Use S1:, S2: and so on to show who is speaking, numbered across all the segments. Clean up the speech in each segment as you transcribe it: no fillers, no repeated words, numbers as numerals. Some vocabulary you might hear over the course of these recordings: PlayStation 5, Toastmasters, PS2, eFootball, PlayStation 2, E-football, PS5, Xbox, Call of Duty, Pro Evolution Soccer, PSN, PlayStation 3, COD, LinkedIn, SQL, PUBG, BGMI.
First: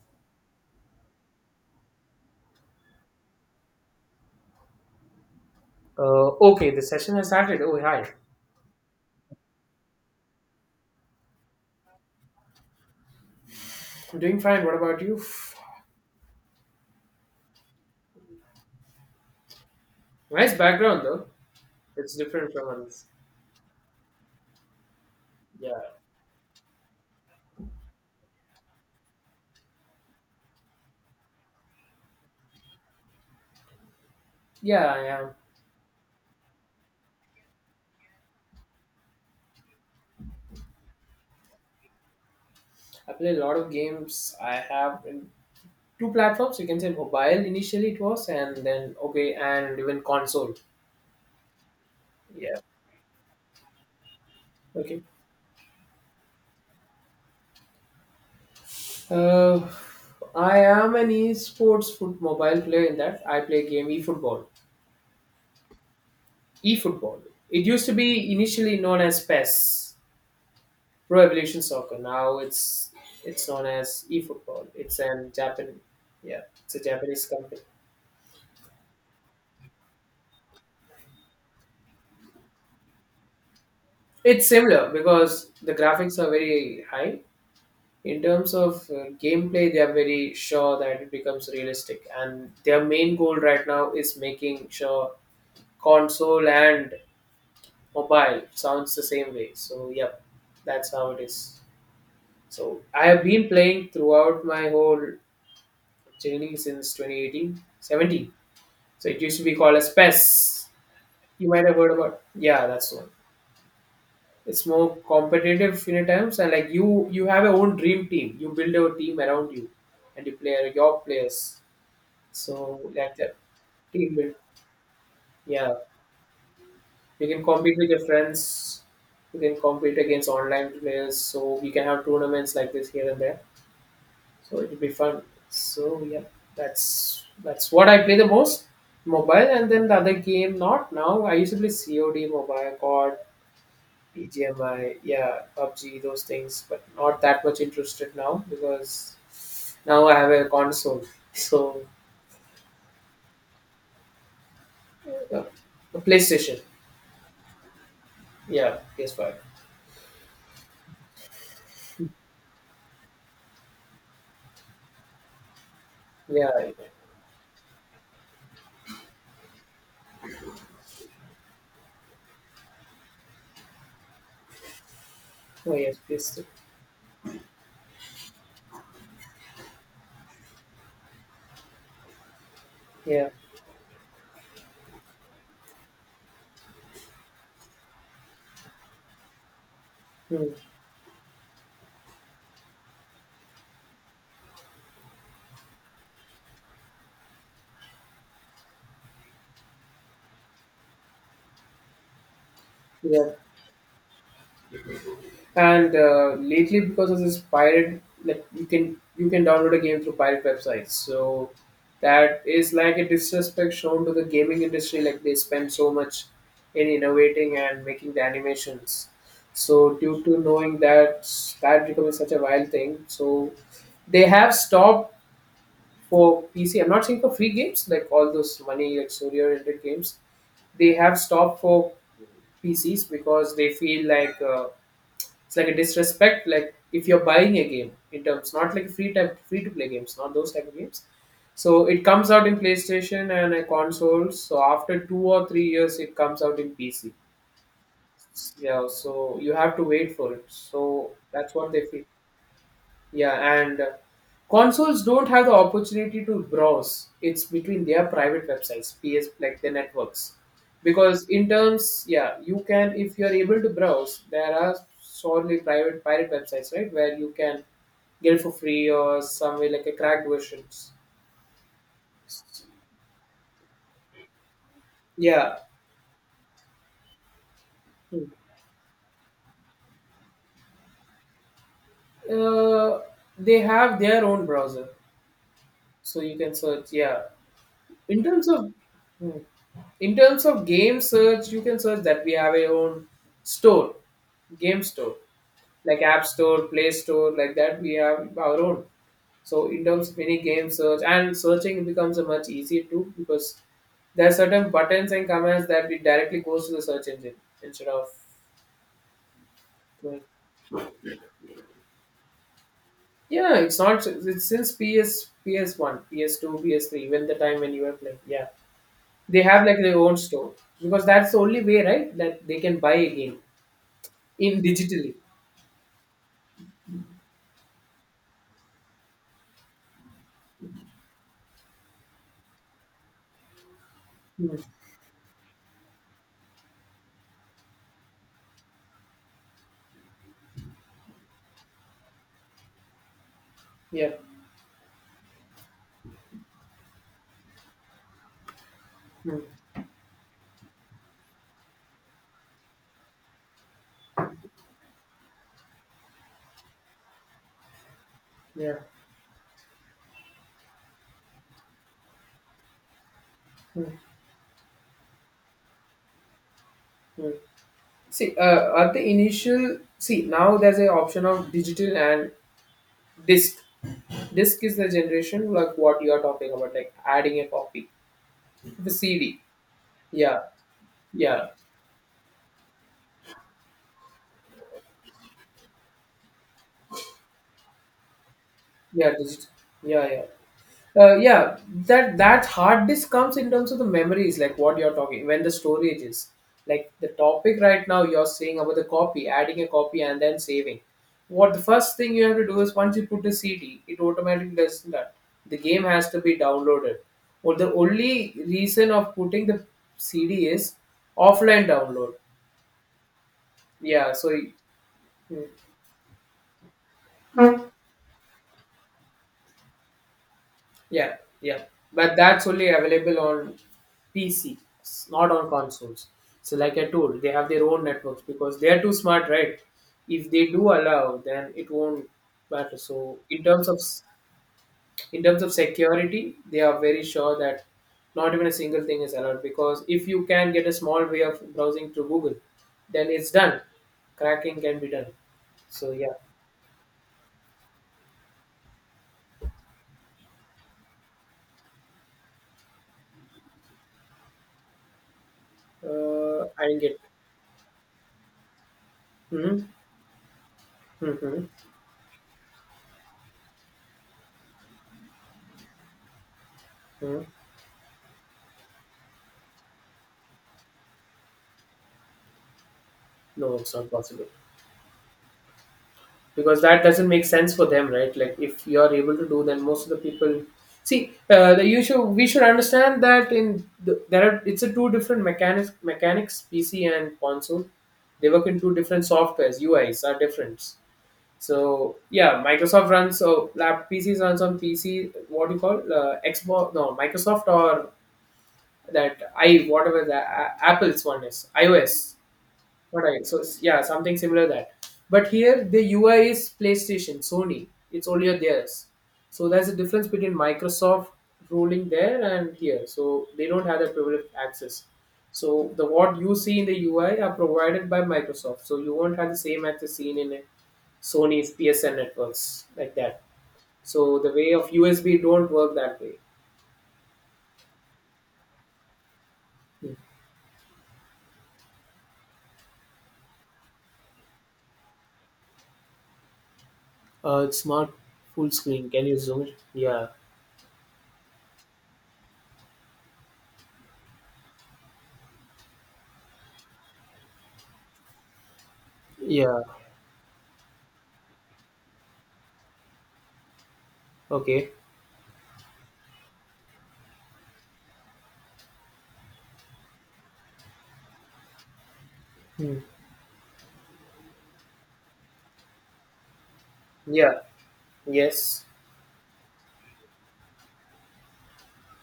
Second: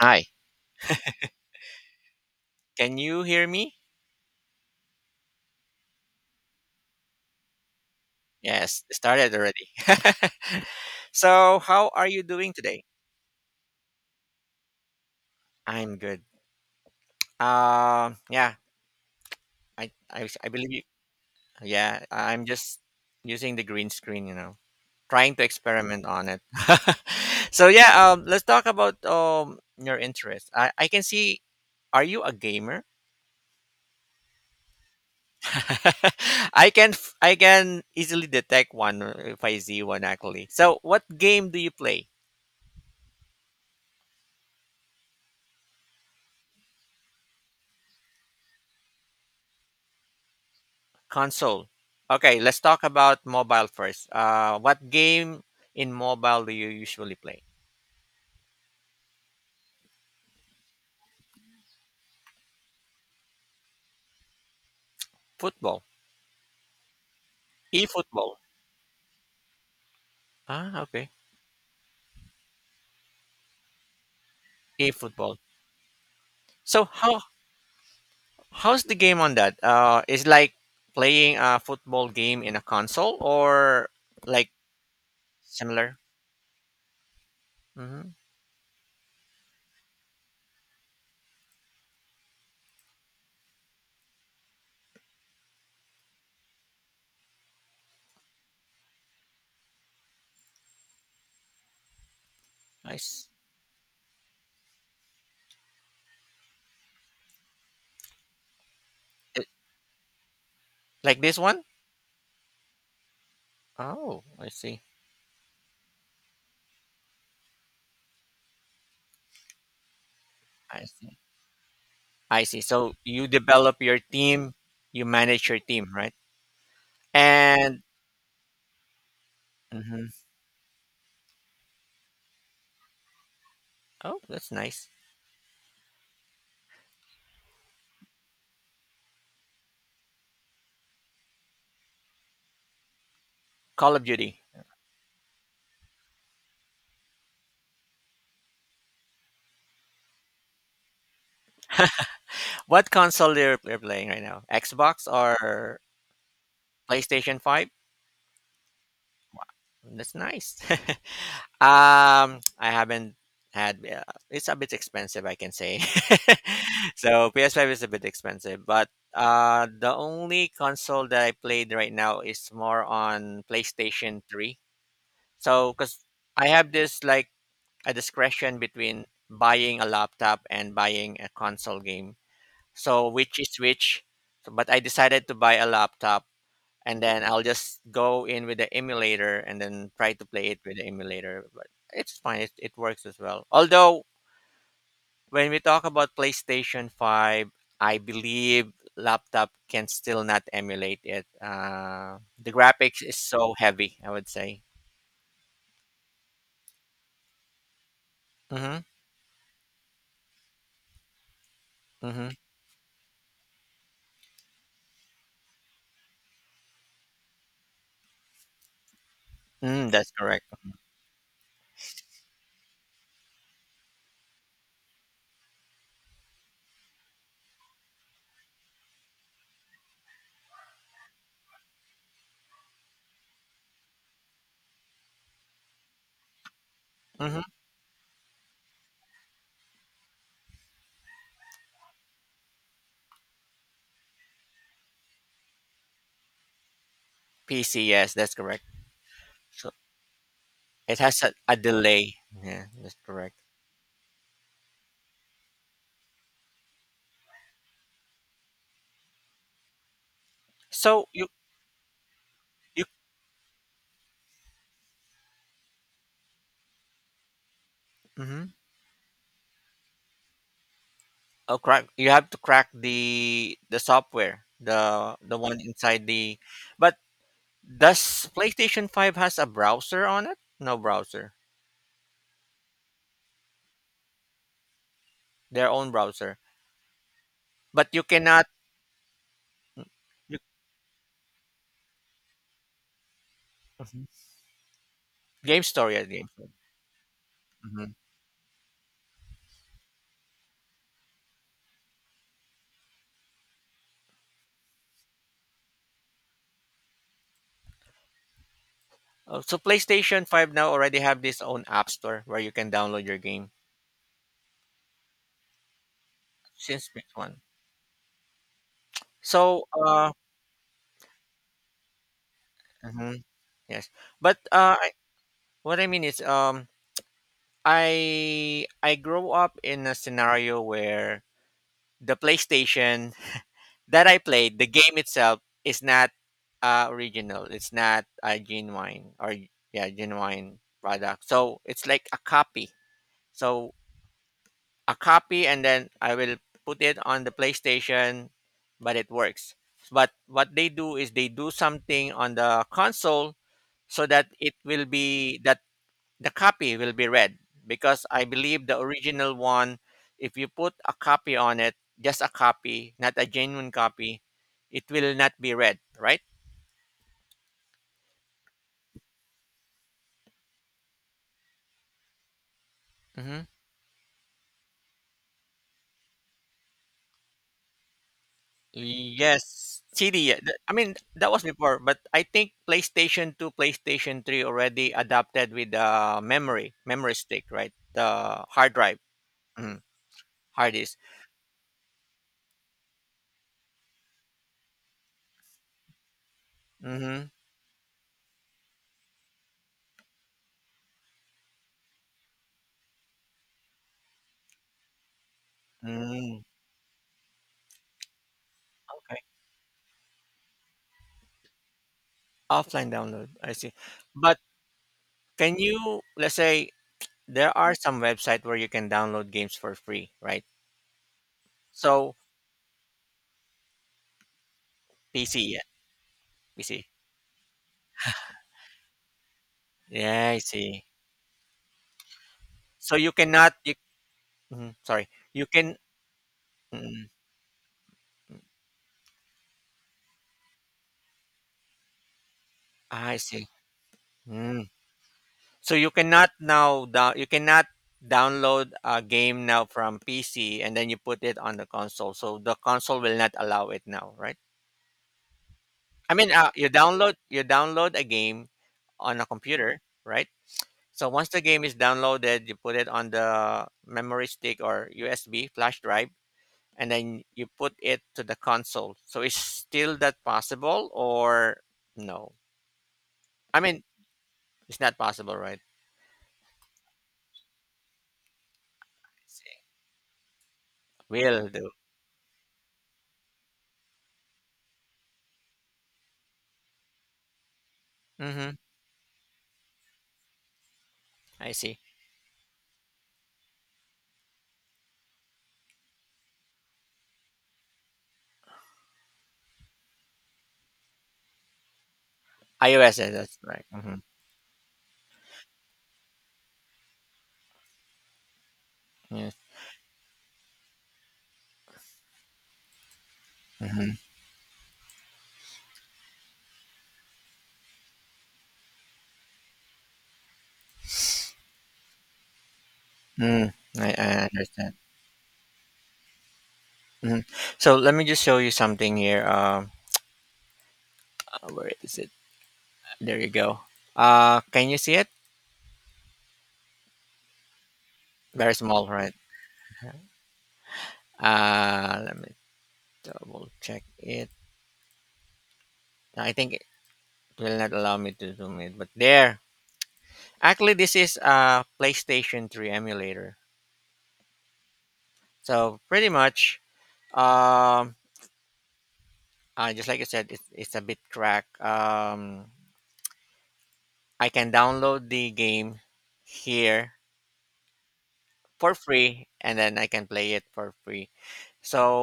S1: Hi, can you hear me?
S2: Okay, the session has started. Oh, hi.
S1: Yes, it started already. How are you doing today?
S2: I'm doing fine. What about you?
S1: I'm good. Um, yeah, I
S2: Nice
S1: believe you.
S2: background, though.
S1: Yeah,
S2: It's
S1: I'm
S2: different from
S1: just
S2: others.
S1: using the green screen, trying to
S2: Yeah.
S1: experiment on it. Let's talk about your interest. I can see. Are you a gamer?
S2: Yeah, I am.
S1: I can easily detect one if I see one actually. So, what game do you play?
S2: I play a lot of games. I have in two platforms. You can say mobile initially it was, and then, okay, and even console.
S1: Console. Okay,
S2: Yeah.
S1: let's talk about mobile first. What
S2: Okay.
S1: game in mobile do you usually play?
S2: Uh, I am an esports foot mobile player in that I play game eFootball.
S1: Football.
S2: eFootball. It used to be
S1: E-football.
S2: initially known as PES.
S1: Ah, okay.
S2: Pro Evolution Soccer. Now it's known as eFootball. It's an
S1: E-football.
S2: Japan, yeah, it's a
S1: So how
S2: Japanese company.
S1: how's the game on that? Is like playing a football game in a console or
S2: It's
S1: like
S2: similar because the
S1: similar?
S2: graphics are very high.
S1: Mm-hmm.
S2: In terms of gameplay, they are very sure that it becomes realistic, and their main goal right now is making sure console and mobile sounds the same way. So, yep, that's how it is. So, I have
S1: Nice.
S2: been playing throughout my whole journey since 2018 17. So it used to
S1: It,
S2: be called as PES.
S1: like this
S2: You
S1: one?
S2: might have heard about. Yeah, that's one.
S1: Oh, I
S2: It's
S1: see.
S2: more competitive in a terms, and like you have your own dream team. You build your team around you, and you play
S1: I
S2: your
S1: see.
S2: players.
S1: I see.
S2: So
S1: So
S2: like
S1: you
S2: that
S1: develop your
S2: team build.
S1: team, you manage your
S2: Yeah,
S1: team, right?
S2: you can compete
S1: And
S2: with your friends. You can compete
S1: mhm.
S2: against online players. So we can have tournaments like this here and there.
S1: Oh, that's
S2: So it'll be
S1: nice.
S2: fun. So yeah, that's what I play the most, mobile, and then the other game not now. I used to play COD mobile, COD,
S1: Call of Duty.
S2: BGMI, yeah, PUBG, those things, but not that much interested now because now I have a console. So,
S1: What console you're playing right now? Xbox
S2: uh,
S1: or
S2: a PlayStation,
S1: PlayStation 5?
S2: yeah, PS5,
S1: That's nice. I haven't had it's a bit expensive, I can say.
S2: yeah,
S1: So PS5 is a bit expensive, but the only console that I played right now is more on PlayStation 3. So
S2: oh yes,
S1: cuz
S2: PS2,
S1: I have this like a discretion between buying a laptop and buying a console game. So
S2: yeah,
S1: which is which? So, but I decided to buy a laptop and then I'll just go in with the emulator and then try to play
S2: hmm,
S1: it with the emulator. But it's fine; it works as well. Although when we talk about PlayStation Five, I believe laptop can still not emulate it. The graphics is
S2: yeah.
S1: so heavy. I would say.
S2: And lately, because of this pirate, like you
S1: Mm-hmm.
S2: can download a game through pirate websites. So
S1: Mm-hmm.
S2: that is like a disrespect shown to the gaming industry. Like they spend so much in innovating and making the animations.
S1: Mm,
S2: So
S1: that's
S2: due to
S1: correct.
S2: knowing that that becoming such a wild thing, so they have stopped for PC. I'm not saying for free games like all those money like story oriented games. They have stopped for PCs because they feel like. It's like a disrespect. Like if you're
S1: Mm-hmm.
S2: buying a game in terms, not like free type, free to play games, not those type of games. So it comes out in PlayStation and consoles. So after 2 or 3 years, it comes out in PC.
S1: PC, yes, that's correct.
S2: Yeah, so you
S1: So
S2: have to wait for it.
S1: it
S2: So
S1: has a,
S2: that's
S1: a
S2: what they feel.
S1: delay. Yeah, that's
S2: Yeah,
S1: correct.
S2: and consoles don't have the opportunity to browse. It's between their private websites, PS like the networks.
S1: So
S2: Because
S1: you
S2: in terms, yeah, you
S1: you.
S2: can if you're able to browse, there are solely private pirate websites, right? Where you can get it for
S1: Mhm.
S2: free or some way like a cracked versions.
S1: Oh, crack! You have to crack the software, the
S2: Yeah.
S1: one inside the. But does PlayStation Five has a browser on it? No browser,
S2: Uh, they have their own browser.
S1: their own
S2: So you
S1: browser.
S2: can search, yeah.
S1: But you
S2: In
S1: cannot
S2: terms of in
S1: you,
S2: terms of game search, you can search that we have a own store
S1: Mhm.
S2: game store
S1: Game Store,
S2: like
S1: yeah,
S2: app
S1: Game Store.
S2: store play store like that
S1: Mhm.
S2: we have our own, so in terms of any game search and searching becomes a much easier too because there are certain buttons and commands that it directly goes to the search engine instead of.
S1: Oh, so PlayStation Five now already have this own app store where you can download your game
S2: Yeah, it's not it's since ps, PS1, PS2,
S1: since this
S2: PS3, when the
S1: one.
S2: time when you were playing, yeah, they have
S1: So,
S2: like their
S1: uh,
S2: own store because that's the only way, right, that they can buy a
S1: mhm,
S2: game
S1: yes, but
S2: in digitally.
S1: what I mean is, I grew up in a scenario where the PlayStation that I
S2: Hmm.
S1: played, the game itself is not original. It's not a genuine or yeah, genuine product. So it's like a copy. So
S2: Yeah.
S1: a copy, and then I will put it on the PlayStation, but it
S2: Hmm.
S1: works. But what they do is they do something on the console so that it will be that the copy will be read because I believe
S2: Yeah.
S1: the original one, if you put a copy on it, just a copy, not a genuine
S2: Hmm.
S1: copy, it will not be read, right?
S2: Hmm. See, at the initial, see now there's a option of digital and
S1: Hmm.
S2: disc. Disc is the generation like what you are talking about, like adding a copy, the CD.
S1: Yes, CD.
S2: Yeah,
S1: I mean, that was
S2: yeah,
S1: before, but I think PlayStation 2, PlayStation 3 already adapted with the memory, memory stick, right? The hard drive,
S2: yeah, digital.
S1: mm,
S2: Yeah, yeah.
S1: hard disk.
S2: Yeah, that hard disk comes in terms of the memories, like what you're talking when the storage is like the
S1: Hmm.
S2: topic right now. You're saying about the copy, adding a copy and then saving. What the first thing you have to do is once you put the CD, it automatically does that. The game has to be
S1: Mm.
S2: downloaded. Well, the only reason of
S1: Okay.
S2: putting the CD is offline download.
S1: Offline download, I see.
S2: Yeah, so.
S1: But can you, let's say, there are some website where you can download games for free, right?
S2: Yeah, yeah.
S1: So
S2: But that's only available on PC, it's not
S1: PC,
S2: on
S1: yeah,
S2: consoles. So, like I
S1: PC.
S2: told, they have their own networks because they are too smart, right? If
S1: Yeah, I
S2: they do
S1: see.
S2: allow, then it won't matter.
S1: So you
S2: So, in
S1: cannot.
S2: terms
S1: You,
S2: of
S1: mhm, sorry,
S2: in terms
S1: you
S2: of
S1: can.
S2: security, they are very
S1: Mm,
S2: sure that not even a single thing is allowed because if you can get a small way of browsing through Google, then
S1: I
S2: it's
S1: see.
S2: done. Cracking
S1: Mm.
S2: can be done.
S1: So you
S2: So yeah,
S1: cannot now. You cannot download a game now from PC and then you put it on the console. So the console will not allow it now, right? I mean, you
S2: I get.
S1: download you download a game on a
S2: Mm-hmm.
S1: computer, right? So once the
S2: Mm-hmm.
S1: game is downloaded, you put it on the memory stick or USB flash drive, and
S2: Hmm. Hmm.
S1: then you put it to the console. So is still that possible or no?
S2: No,
S1: I
S2: it's
S1: mean,
S2: not possible,
S1: it's not possible, right?
S2: because that doesn't make sense for them, right? Like if you are able to do, then most of the people see,
S1: Will
S2: the,
S1: do.
S2: you should, we should understand that in the, there are, it's a two different mechanics, PC and console. They work
S1: Mm-hmm.
S2: in two different softwares, UIs are different.
S1: I see.
S2: So yeah, microsoft runs so lab, PCs runs on PC, what do you call, Xbox, no, microsoft or that, I whatever the apple's one is iOS,
S1: iOS,
S2: what
S1: yeah,
S2: I.
S1: that's
S2: So
S1: right.
S2: yeah,
S1: Mm-hmm.
S2: something similar that. But here the UI is PlayStation, Sony. It's only theirs.
S1: Yes.
S2: So there's a difference between Microsoft ruling there and here. So they don't have
S1: Mm-hmm.
S2: that privileged access. So the what you see in the UI are provided by Microsoft. So you won't have the same access seen in Sony's PSN networks like that.
S1: Mm, I,
S2: So
S1: I
S2: the way of
S1: understand.
S2: USB don't work that way.
S1: Hmm. So let me just show you something here.
S2: Hmm.
S1: Where is it? There you go. Can you see it?
S2: It's not full
S1: Very small,
S2: screen. Can
S1: right?
S2: you zoom it? Yeah.
S1: Let me Double check it. I think it will not allow me to zoom it, but there.
S2: Yeah.
S1: Actually, this is a PlayStation 3 emulator.
S2: Okay.
S1: So pretty much, um, just like I said, it's a bit cracked.
S2: Hmm.
S1: I can download the game here
S2: Yeah. Yes.
S1: for free, and then I can play it for free.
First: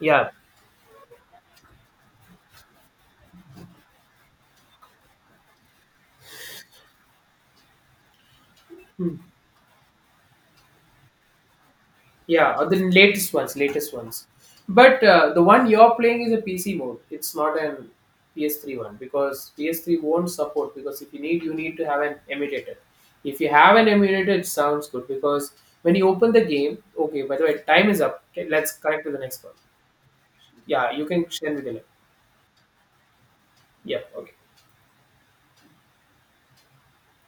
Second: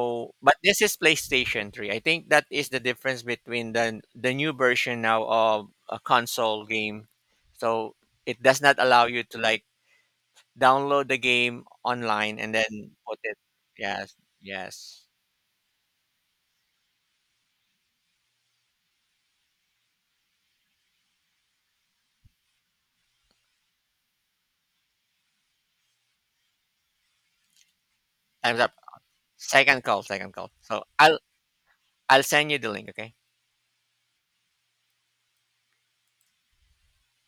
S2: Yeah.
S1: but this is PlayStation 3. I think that is the difference between the new version now of a console game. So it does not allow
S2: Hmm.
S1: you to like download the game online and
S2: Yeah, or the
S1: then put
S2: latest
S1: it.
S2: ones, latest
S1: Yes,
S2: ones. But
S1: yes.
S2: the one you're playing is a PC mode. It's not an PS3 one because PS3 won't support. Because if you need, you need to have an emulator. If you have an emulator, it sounds good because when you open the game, okay. By the way, time is up. Okay,
S1: Time's
S2: let's
S1: up.
S2: connect to the next one.
S1: Second call, second call.
S2: Yeah, you can share with the link.
S1: I'll send you the link, okay?
S2: Yeah, okay.